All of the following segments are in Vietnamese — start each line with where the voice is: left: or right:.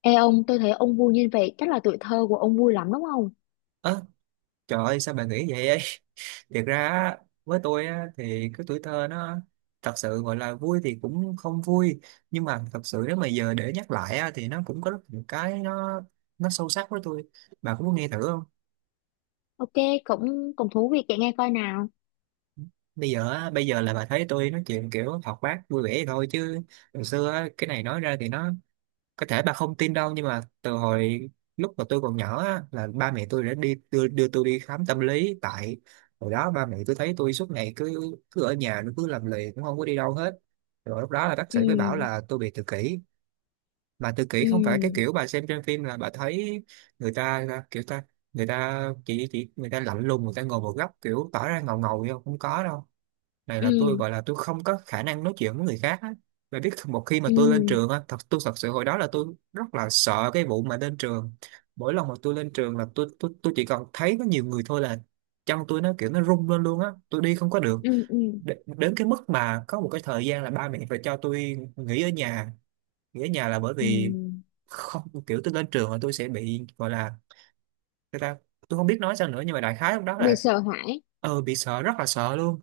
left: Ê ông, tôi thấy ông vui như vậy, chắc là tuổi thơ của ông vui lắm đúng không?
right: Ơ, trời ơi, sao bà nghĩ vậy ấy? Thiệt ra á, với tôi á, thì cái tuổi thơ nó thật sự gọi là vui thì cũng không vui, nhưng mà thật sự nếu mà giờ để nhắc lại á, thì nó cũng có rất nhiều cái nó sâu sắc với tôi. Bà cũng muốn nghe thử không?
left: Ok, cũng cũng thú vị kể nghe coi nào.
right: Bây giờ á, bây giờ là bà thấy tôi nói chuyện kiểu hoạt bát vui vẻ vậy thôi, chứ hồi xưa á, cái này nói ra thì nó có thể bà không tin đâu, nhưng mà từ hồi lúc mà tôi còn nhỏ á, là ba mẹ tôi đã đi đưa, tôi đi khám tâm lý. Tại hồi đó ba mẹ tôi thấy tôi suốt ngày cứ cứ ở nhà, nó cứ làm lì, cũng không có đi đâu hết. Rồi lúc đó là bác
left: Ừ,
right: sĩ mới bảo là tôi bị tự kỷ. Mà tự kỷ không phải cái
left: ừ,
right: kiểu bà xem trên phim là bà thấy người ta kiểu ta người ta, chỉ người ta lạnh lùng, người ta ngồi một góc kiểu tỏ ra ngầu ngầu vậy không. Không có đâu. Này là tôi
left: ừ,
right: gọi là tôi không có khả năng nói chuyện với người khác á. Và biết một khi mà
left: ừ,
right: tôi lên trường á, tôi thật sự hồi đó là tôi rất là sợ cái vụ mà lên trường. Mỗi lần mà tôi lên trường là tôi chỉ còn thấy có nhiều người thôi là chân tôi nó kiểu nó rung lên luôn á, tôi đi không có được.
left: ừ, ừ,
right: Đến cái mức mà có một cái thời gian là ba mẹ phải cho tôi nghỉ ở nhà. Nghỉ ở nhà là bởi
left: ừ.
right: vì không, kiểu tôi lên trường là tôi sẽ bị gọi là người ta, tôi không biết nói sao nữa, nhưng mà đại khái lúc đó
left: Bị
right: là
left: sợ hãi.
right: bị sợ, rất là sợ luôn.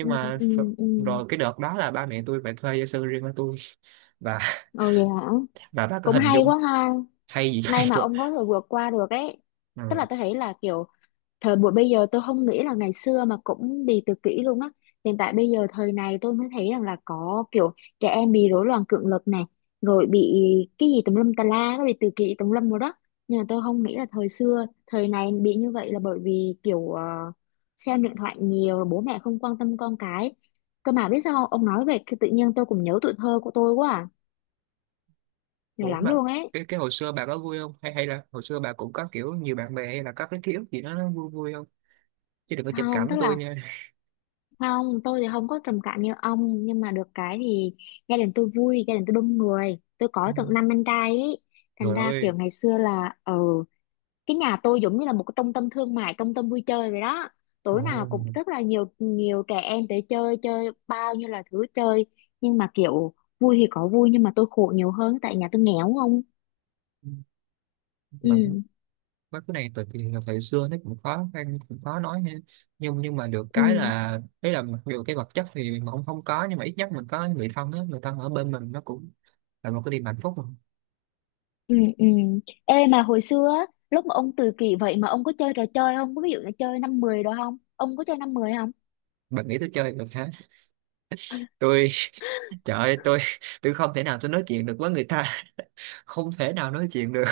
left: Ừ,
right: mà
left: ừ, ừ.
right: rồi cái đợt đó là ba mẹ tôi phải thuê gia sư riêng cho tôi và
left: Ồ vậy hả?
right: bà bác có
left: Cũng
right: hình
left: hay
right: dung.
left: quá ha.
right: Hay gì hay
left: May mà
right: tôi.
left: ông có thể vượt qua được ấy. Tức
right: Ừ.
left: là tôi thấy là kiểu thời buổi bây giờ tôi không nghĩ là ngày xưa mà cũng đi tự kỷ luôn á, hiện tại bây giờ thời này tôi mới thấy rằng là có kiểu trẻ em bị rối loạn cưỡng lực này, rồi bị cái gì tùm lum tà la, nó bị tự kỷ tùm lum rồi đó. Nhưng mà tôi không nghĩ là thời xưa thời này bị như vậy là bởi vì kiểu xem điện thoại nhiều, bố mẹ không quan tâm con cái. Cơ mà biết sao không? Ông nói vậy cái tự nhiên tôi cũng nhớ tuổi thơ của tôi quá à, nhiều
right: Ủa
left: lắm
right: mà
left: luôn ấy.
right: cái hồi xưa bà có vui không, hay hay là hồi xưa bà cũng có kiểu nhiều bạn bè, hay là có cái ký ức gì đó nó vui vui không? Chứ đừng có chụp
left: Không
right: cảm với
left: tức
right: tôi
left: là,
right: nha.
left: không, tôi thì không có trầm cảm như ông. Nhưng mà được cái thì gia đình tôi vui, gia đình tôi đông người. Tôi
right: Ừ.
left: có tận năm anh trai ấy.
right: Trời
left: Thành ra
right: ơi.
left: kiểu ngày xưa là ừ, cái nhà tôi giống như là một cái trung tâm thương mại, trung tâm vui chơi vậy đó.
right: Ồ,
left: Tối nào cũng rất là nhiều nhiều trẻ em tới chơi, chơi bao nhiêu là thứ chơi. Nhưng mà kiểu vui thì có vui, nhưng mà tôi khổ nhiều hơn tại nhà tôi nghèo không.
right: mà
left: Ừ,
right: mấy cái này từ thời xưa nó cũng khó khăn, cũng khó nói ha, nhưng mà được cái
left: ừ,
right: là đấy là mặc dù cái vật chất thì mà không không có, nhưng mà ít nhất mình có người thân á, người thân ở bên mình, nó cũng là một cái niềm hạnh phúc mà.
left: ừ, ừ. Ê mà hồi xưa á, lúc mà ông tự kỷ vậy mà ông có chơi trò chơi không? Có ví dụ là chơi năm mười đó không? Ông có chơi năm mười không?
right: Bạn nghĩ tôi chơi được hả? Tôi, trời ơi, tôi không thể nào, tôi nói chuyện được với người ta không thể nào nói chuyện được.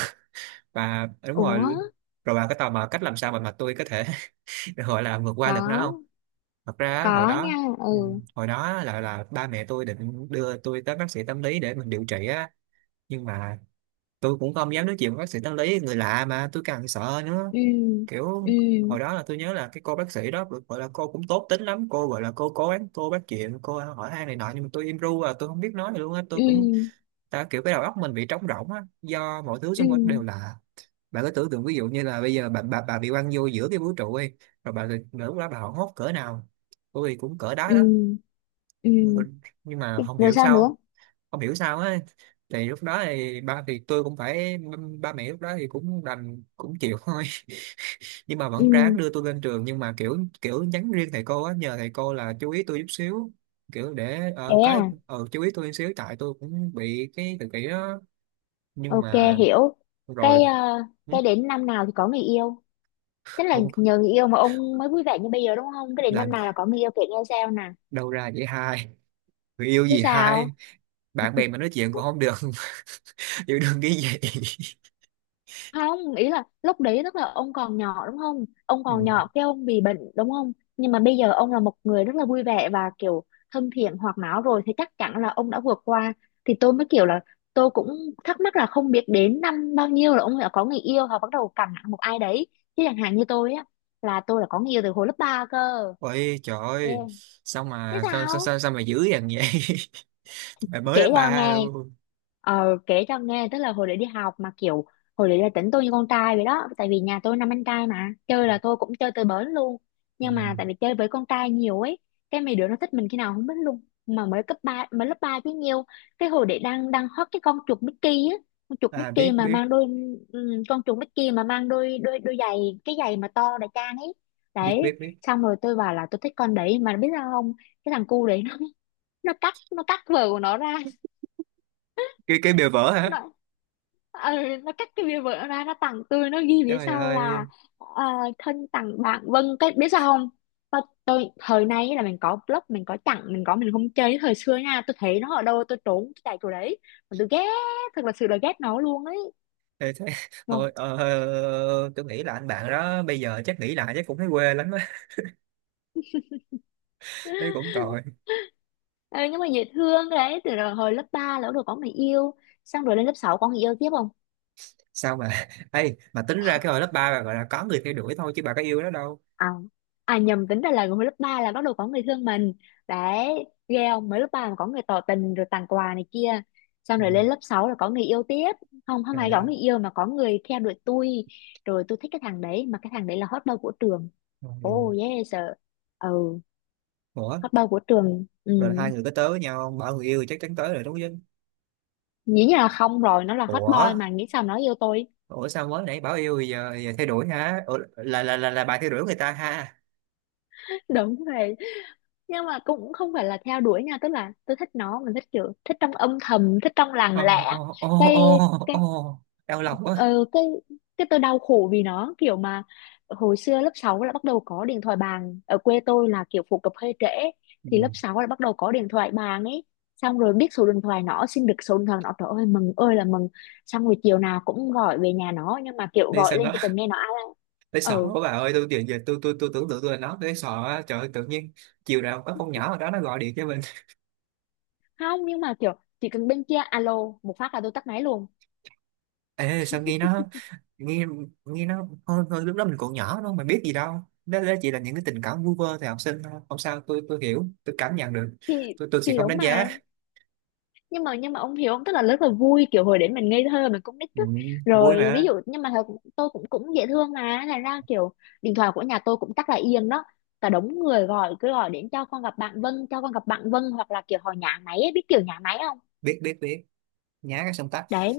right: Và đúng rồi,
left: Ủa,
right: rồi bà có tò mò cách làm sao mà tôi có thể gọi là vượt qua được nó không?
left: có,
right: Thật ra á, hồi
left: có nha,
right: đó, ừ,
left: ừ,
right: hồi đó là ba mẹ tôi định đưa tôi tới bác sĩ tâm lý để mình điều trị á, nhưng mà tôi cũng không dám nói chuyện với bác sĩ tâm lý, người lạ mà tôi càng sợ nữa.
left: ừ, ừ,
right: Kiểu hồi đó là tôi nhớ là cái cô bác sĩ đó được gọi là cô cũng tốt tính lắm, cô gọi là cô cố gắng cô bắt chuyện cô hỏi han này nọ, nhưng mà tôi im ru à, tôi không biết nói gì luôn á, tôi
left: ừ,
right: cũng ta kiểu cái đầu óc mình bị trống rỗng á, do mọi thứ
left: ừ,
right: xung quanh đều lạ. Bạn cứ tưởng tượng, ví dụ như là bây giờ bà bị quăng vô giữa cái vũ trụ đi, rồi lúc đó bà hoảng hốt cỡ nào. Tôi thì cũng cỡ đó
left: ừ,
right: đó.
left: ừ.
right: Nhưng mà không
left: Rồi
right: hiểu
left: sao nữa?
right: sao, không hiểu sao á thì lúc đó thì tôi cũng phải, ba mẹ lúc đó thì cũng đành cũng chịu thôi. Nhưng mà
left: Ừ,
right: vẫn ráng đưa tôi lên trường, nhưng mà kiểu kiểu nhắn riêng thầy cô á, nhờ thầy cô là chú ý tôi chút xíu, kiểu để
left: thế
right: ờ, có
left: à,
right: ờ, chú ý tôi chút xíu, tại tôi cũng bị cái tự kỷ đó. Nhưng
left: ok,
right: mà
left: hiểu.
right: rồi
left: Cái, ờ,
right: ừ,
left: cái đến năm nào thì có người yêu? Tức là
right: không,
left: nhờ người yêu mà ông mới vui vẻ như bây giờ đúng không? Cái đến năm
right: làm
left: nào là có người yêu kể nghe sao nè.
right: đâu ra vậy hai? Người yêu
left: Chứ
right: gì
left: sao?
right: hai? Bạn bè mà nói chuyện cũng không được, yêu đương cái gì.
left: Không, ý là lúc đấy tức là ông còn nhỏ đúng không, ông
right: Ừ.
left: còn nhỏ cái ông bị bệnh đúng không, nhưng mà bây giờ ông là một người rất là vui vẻ và kiểu thân thiện hoạt náo, rồi thì chắc chắn là ông đã vượt qua. Thì tôi mới kiểu là tôi cũng thắc mắc là không biết đến năm bao nhiêu là ông đã có người yêu hoặc bắt đầu cằn nhằn một ai đấy. Chứ chẳng hạn như tôi á, là tôi là có người yêu từ hồi lớp 3 cơ.
right: Ôi trời
left: Ghê.
right: ơi, sao
left: Chứ
right: mà
left: sao,
right: sao mà dữ dằn vậy? Mày mới lớp
left: kể cho
right: 3
left: nghe.
right: luôn.
left: Ờ kể cho nghe, tức là hồi để đi học mà kiểu hồi để là tính tôi như con trai vậy đó, tại vì nhà tôi năm anh trai mà chơi là tôi cũng chơi tới bến luôn.
right: Ừ.
left: Nhưng mà tại vì chơi với con trai nhiều ấy, cái mấy đứa nó thích mình khi nào không biết luôn, mà mới cấp 3, mới lớp 3 chứ nhiều. Cái hồi để đang đang hot cái con chuột Mickey á, con chuột
right: À,
left: Mickey
right: biết
left: mà
right: biết
left: mang đôi, con chuột Mickey mà mang đôi đôi đôi giày, cái giày mà to đại trang ấy.
right: biết
left: Đấy,
right: biết biết.
left: xong rồi tôi bảo là tôi thích con đấy mà biết sao không. Cái thằng cu đấy nó nó cắt vợ của nó ra,
right: Cái bìa vỡ hả?
left: nó ờ, nó cắt cái bìa vợ ra nó tặng tôi, nó ghi phía
right: Trời
left: sau là
right: ơi.
left: ờ, thân tặng bạn Vân cái biết sao không. Tôi thời nay là mình có blog, mình có chặn, mình có mình không chơi, thời xưa nha tôi thấy nó ở đâu tôi trốn, tôi chạy chỗ đấy mà tôi ghét, thật là sự là ghét nó luôn ấy.
right: Ê, thế,
left: Vâng.
right: thôi ờ, tôi nghĩ là anh bạn đó bây giờ chắc nghĩ lại chắc cũng thấy quê lắm á, thấy cũng tội.
left: Ờ, nhưng mà dễ thương đấy, từ rồi hồi lớp 3 là bắt đầu có người yêu, xong rồi lên lớp 6 có người yêu tiếp không?
right: Sao mà Ê, mà tính ra cái hồi lớp 3 bà gọi là có người theo đuổi thôi chứ bà có yêu nó đâu.
left: À, à nhầm, tính ra là hồi lớp 3 là bắt đầu có người thương mình. Đấy ghê không, mới lớp 3 mà có người tỏ tình rồi tặng quà này kia. Xong
right: Ừ.
left: rồi lên lớp 6 là có người yêu tiếp. Không, không ai
right: Trời
left: có
right: ơi.
left: người yêu mà có người theo đuổi tôi. Rồi tôi thích cái thằng đấy, mà cái thằng đấy là hot boy của trường. Oh yes sir. Ừ,
right: Ủa,
left: hot boy của trường. Ừ,
right: rồi là hai người có tới với nhau không? Bảo người yêu thì chắc chắn tới rồi đúng chứ.
left: nghĩ như là không rồi, nó là hot
right: Ủa?
left: boy mà nghĩ sao nó yêu tôi.
right: Sao mới nãy bảo yêu giờ, giờ thay đổi hả? Ủa, là bà thay đổi người ta ha.
left: Đúng rồi. Nhưng mà cũng không phải là theo đuổi nha, tức là tôi thích nó, mình thích kiểu thích trong âm thầm, thích trong
right: Ô
left: lặng lẽ.
right: ô ô
left: cái
right: ô
left: cái
right: Ô, đau lòng quá.
left: ờ, cái cái tôi đau khổ vì nó kiểu mà hồi xưa lớp 6 là bắt đầu có điện thoại bàn, ở quê tôi là kiểu phổ cập hơi trễ. Thì lớp
right: Ừ.
left: 6 là bắt đầu có điện thoại bàn ấy. Xong rồi biết số điện thoại nó, xin được số điện thoại nó, trời ơi mừng ơi là mừng. Xong rồi chiều nào cũng gọi về nhà nó, nhưng mà kiểu
right: Ê,
left: gọi
right: sao
left: lên
right: nó
left: chỉ cần nghe nó alo,
right: tới sọ
left: ừ.
right: quá bà ơi, tôi giờ, tôi tưởng tượng tôi là nó tới sọ á. Trời ơi, tự nhiên chiều nào có con nhỏ ở đó nó gọi điện cho mình.
left: Không, nhưng mà kiểu chỉ cần bên kia alo một phát là tôi tắt máy luôn.
right: Ê, sao nghe nó, nghe nghe nó thôi, lúc đó mình còn nhỏ đâu mà biết gì đâu. Đó, chỉ là những cái tình cảm vu vơ thì học sinh thôi, không sao, tôi hiểu, tôi cảm nhận được,
left: thì
right: tôi sẽ
left: thì
right: không
left: đúng
right: đánh giá.
left: mà. Nhưng mà ông hiểu không, tức là rất là vui kiểu hồi đấy mình ngây thơ, mình cũng nít
right: Ừ,
left: á.
right: vui
left: Rồi ví
right: mà.
left: dụ nhưng mà thật tôi cũng cũng dễ thương mà, thành ra kiểu điện thoại của nhà tôi cũng chắc là yên đó. Cả đống người gọi, cứ gọi đến cho con gặp bạn Vân, cho con gặp bạn Vân, hoặc là kiểu họ nhã máy ấy, biết kiểu nhã máy không.
right: Biết biết biết, nhá cái xong tắt.
left: Đấy.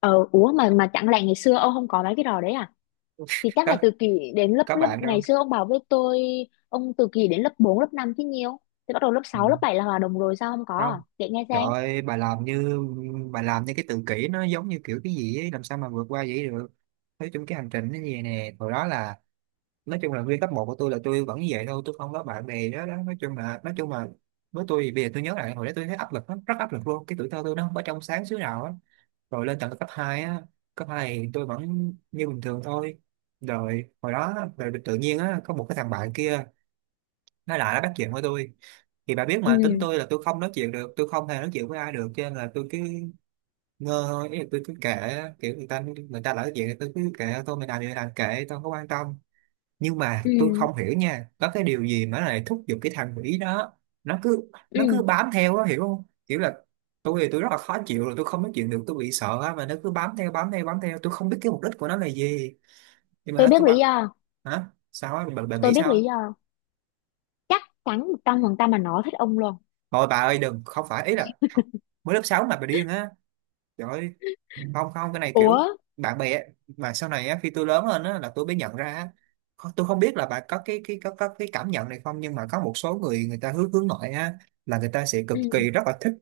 left: Ờ ủa, mà chẳng lẽ ngày xưa ông không có mấy cái trò đấy à? Thì chắc là
right: có
left: từ kỳ đến lớp
right: có
left: lớp
right: bạn đâu.
left: ngày xưa ông bảo với tôi ông từ kỳ đến lớp 4 lớp 5 chứ nhiều. Thì bắt đầu lớp
right: Ừ,
left: sáu lớp 7 là hòa đồng rồi, sao không có à,
right: không,
left: kể nghe
right: trời
left: xem.
right: ơi, bà làm như cái tự kỷ nó giống như kiểu cái gì ấy, làm sao mà vượt qua vậy được. Nói chung cái hành trình nó như vậy nè, hồi đó là, nói chung là nguyên cấp một của tôi là tôi vẫn như vậy thôi, tôi không có bạn bè đó, đó. Nói chung là với tôi thì bây giờ tôi nhớ lại hồi đó tôi thấy áp lực lắm, rất áp lực luôn, cái tuổi thơ tôi nó không có trong sáng xíu nào á. Rồi lên tận cấp 2 á, cấp 2 thì tôi vẫn như bình thường thôi. Rồi hồi đó rồi tự nhiên á có một cái thằng bạn kia, nó bắt chuyện với tôi. Thì bà biết
left: Ừ,
right: mà, tính tôi là tôi không nói chuyện được, tôi không hề nói chuyện với ai được, cho nên là tôi cứ ngơ thôi, ý là tôi cứ kệ, kiểu người ta nói chuyện thì tôi cứ kệ tôi, mình làm gì mình làm, kệ tôi, không quan tâm. Nhưng mà
left: ừ,
right: tôi không hiểu nha, có cái điều gì mà nó lại thúc giục cái thằng Mỹ đó
left: ừ.
right: nó cứ bám theo đó, hiểu không, kiểu là tôi thì tôi rất là khó chịu rồi, tôi không nói chuyện được, tôi bị sợ á, mà nó cứ bám theo bám theo bám theo, tôi không biết cái mục đích của nó là gì, nhưng mà nó
left: Tôi biết
right: cứ
left: lý
right: bám.
left: do.
right: Hả, sao á bà
left: Tôi
right: nghĩ
left: biết
right: sao á?
left: lý do, chắc chắn 100% mà nó thích ông luôn.
right: Thôi bà ơi đừng, không phải, ý là mới lớp 6 mà bà điên á. Trời ơi, không, không, cái này
left: Ủa.
right: kiểu bạn bè á, mà sau này á, khi tôi lớn lên á, là tôi mới nhận ra á, tôi không biết là bạn có cái có, cái cảm nhận này không, nhưng mà có một số người, người ta hướng hướng nội á, là người ta sẽ cực
left: Ừ,
right: kỳ rất là thích,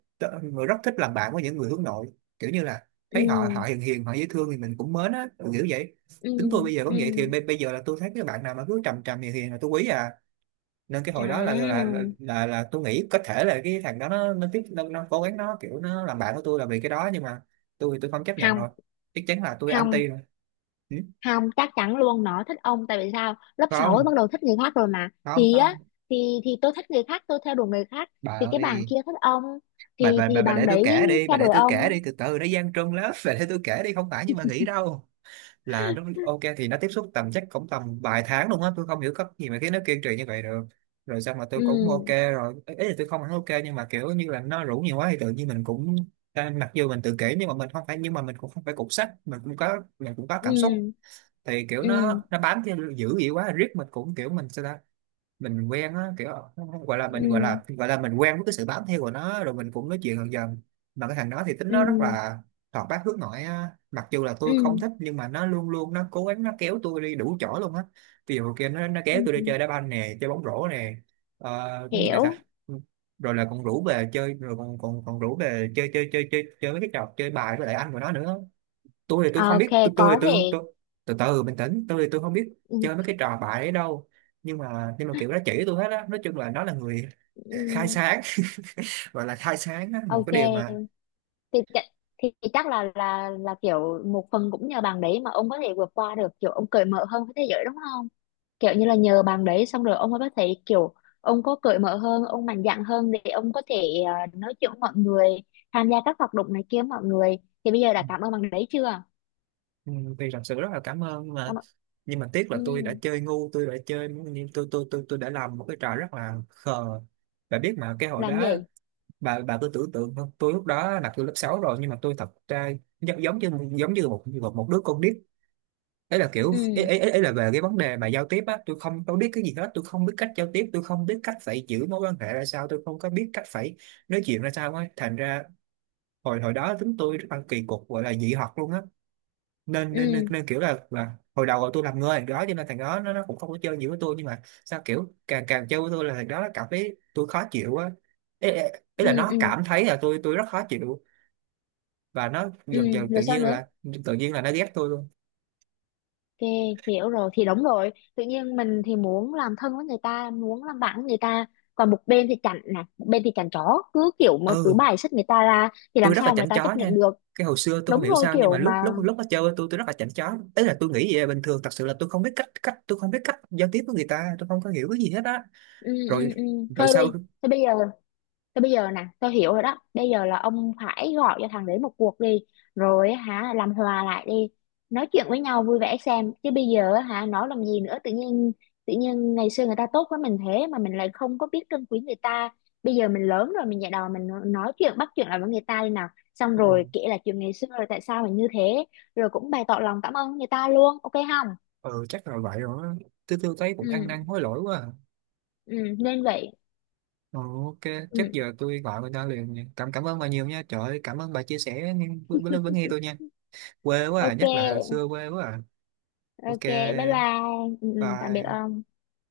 right: rất thích làm bạn với những người hướng nội, kiểu như là
left: ừ,
right: thấy họ họ hiền hiền, họ dễ thương thì mình cũng mến á, kiểu vậy.
left: ừ,
right: Tính tôi bây giờ
left: ừ.
right: cũng vậy, thì bây giờ là tôi thấy cái bạn nào mà cứ trầm trầm hiền hiền là tôi quý à. Nên cái hồi đó
left: À,
right: là tôi nghĩ có thể là cái thằng đó nó tiếp, nó cố gắng kiểu nó làm bạn của tôi là vì cái đó. Nhưng mà tôi thì tôi không chấp nhận
left: không,
right: rồi, chắc chắn là tôi
left: không,
right: anti rồi. Ừ?
left: không, chắc chắn luôn nó thích ông, tại vì sao lớp 6
right: không
left: bắt đầu thích người khác rồi mà.
right: không
left: Thì á,
right: không
left: thì tôi thích người khác, tôi theo đuổi người khác.
right: bà
left: Thì cái bạn
right: ơi.
left: kia thích ông,
right: bà
left: thì
right: bà bà
left: thì
right: bà
left: bạn
right: để tôi
left: đấy
right: kể đi, bà
left: theo
right: để
left: đuổi
right: tôi kể
left: ông.
right: đi, từ từ nó gian truân lắm. Bà để tôi kể đi, không phải, nhưng mà nghĩ đâu là lúc ok thì nó tiếp xúc tầm chắc cũng tầm vài tháng luôn á. Tôi không hiểu cách gì mà khiến nó kiên trì như vậy được, rồi xong mà tôi cũng ok.
left: Ừ,
right: Rồi ý ý là tôi không hẳn ok, nhưng mà kiểu như là nó rủ nhiều quá thì tự nhiên mình cũng, à, mặc dù mình tự kỷ nhưng mà mình không phải, nhưng mà mình cũng không phải cục sắt, mình cũng có cảm xúc.
left: ừ,
right: Thì kiểu
left: ừ,
right: nó bám theo dữ vậy quá riết, mình cũng kiểu mình sao ta, mình quen á kiểu. Không, không gọi là mình, gọi
left: ừ,
right: là, mình quen với cái sự bám theo của nó, rồi mình cũng nói chuyện dần dần. Mà cái thằng đó thì tính nó rất
left: ừ,
right: là hoạt bát hướng nội á, mặc dù là tôi không
left: ừ,
right: thích nhưng mà nó luôn luôn nó cố gắng nó kéo tôi đi đủ chỗ luôn á. Ví dụ kia nó
left: ừ,
right: kéo tôi đi chơi đá banh nè, chơi bóng rổ nè, ờ, cái gì nữa ta,
left: hiểu.
right: ừ, rồi là còn rủ về chơi, rồi còn còn còn rủ về chơi chơi chơi chơi chơi mấy cái trò chơi bài với lại anh của nó nữa. Tôi thì tôi không
left: Ok,
right: biết, tôi tôi thì
left: có
right: tôi
left: thể.
right: tôi từ từ bình tĩnh, tôi thì tôi không biết
left: Ừ,
right: chơi mấy cái trò bại ấy đâu. Nhưng mà kiểu nó chỉ tôi hết á, nói chung là nó là người khai
left: ừm,
right: sáng. Gọi là khai sáng á, một
left: ok,
right: cái điều mà,
left: thì, thì chắc là kiểu một phần cũng nhờ bạn đấy mà ông có thể vượt qua được, kiểu ông cởi mở hơn với thế giới đúng không. Kiểu như là nhờ bạn đấy xong rồi ông mới có thể kiểu ông có cởi mở hơn, ông mạnh dạn hơn để ông có thể nói chuyện với mọi người, tham gia các hoạt động này kia với mọi người. Thì bây giờ đã cảm ơn bạn đấy chưa?
right: ừ, thì thật sự rất là cảm ơn. nhưng mà
left: Cảm ơn.
right: nhưng mà tiếc là tôi đã
left: Ừm,
right: chơi ngu, tôi đã chơi nhưng tôi đã làm một cái trò rất là khờ. Bà biết mà, cái hồi
left: làm
right: đó,
left: gì.
right: bà cứ tưởng tượng không, tôi lúc đó là tôi lớp 6 rồi, nhưng mà tôi thật ra giống, giống như một, một đứa con nít. Ấy là kiểu ấy,
left: Ừ,
right: ấy, ấy ấy là về cái vấn đề mà giao tiếp á, tôi không tôi biết cái gì hết, tôi không biết cách giao tiếp, tôi không biết cách phải giữ mối quan hệ ra sao, tôi không có biết cách phải nói chuyện ra sao á, thành ra hồi hồi đó chúng tôi rất là kỳ cục, gọi là dị học luôn á. nên nên nên,
left: ừ,
right: nên kiểu là, hồi đầu là tôi làm người thằng đó, cho nên thằng đó nó cũng không có chơi nhiều với tôi, nhưng mà sao kiểu càng càng chơi với tôi là thằng đó nó cảm thấy tôi khó chịu á. Ấy, ấy
left: ừ,
right: là nó
left: ừ,
right: cảm thấy là tôi rất khó chịu, và nó
left: ừ.
right: dần dần tự
left: Rồi sao
right: nhiên
left: nữa?
right: là, tự nhiên là nó ghét tôi luôn.
left: Ok, hiểu rồi. Thì đúng rồi, tự nhiên mình thì muốn làm thân với người ta, muốn làm bạn với người ta. Còn một bên thì chảnh nè, một bên thì chảnh chó cứ kiểu mà cứ
right: Ừ,
left: bài xích người ta ra, thì
right: tôi
left: làm
right: rất là
left: sao người
right: chảnh
left: ta
right: chó
left: chấp nhận
right: nha.
left: được.
right: Cái hồi xưa tôi không
left: Đúng
right: hiểu
left: rồi
right: sao, nhưng mà
left: kiểu
right: lúc
left: mà.
right: lúc lúc nó chơi với tôi rất là chảnh chó, ấy là tôi nghĩ vậy là bình thường. Thật sự là tôi không biết cách, tôi không biết cách giao tiếp với người ta, tôi không có hiểu cái gì hết á.
left: Ừ, ừ,
right: Rồi,
left: ừ. thôi
right: sau,
left: bây thôi bây giờ thế bây giờ nè, tao hiểu rồi đó. Bây giờ là ông phải gọi cho thằng đấy một cuộc đi. Rồi á hả, làm hòa lại đi. Nói chuyện với nhau vui vẻ xem. Chứ bây giờ á hả, nói làm gì nữa. Tự nhiên ngày xưa người ta tốt với mình thế mà mình lại không có biết trân quý người ta. Bây giờ mình lớn rồi, mình dạy đò, mình nói chuyện, bắt chuyện lại với người ta đi nào. Xong rồi
right: ừ,
left: kể là chuyện ngày xưa rồi tại sao mình như thế. Rồi cũng bày tỏ lòng cảm ơn người ta luôn. Ok không?
right: ừ chắc là vậy rồi á. Tôi thấy cũng
left: Ừ,
right: ăn năn hối lỗi quá à.
left: ừ, nên vậy.
right: Ừ, ok chắc
left: Ừ,
right: giờ tôi gọi người ta liền nha. Cảm cảm ơn bà nhiều nha, trời ơi, cảm ơn bà chia sẻ nghe- với nghe tôi nha. Quê quá à, nhắc lại hồi
left: ok,
right: xưa quê quá à. Ok,
left: ok, bye bye. Ừ, ừ, tạm biệt
right: bye.
left: ông.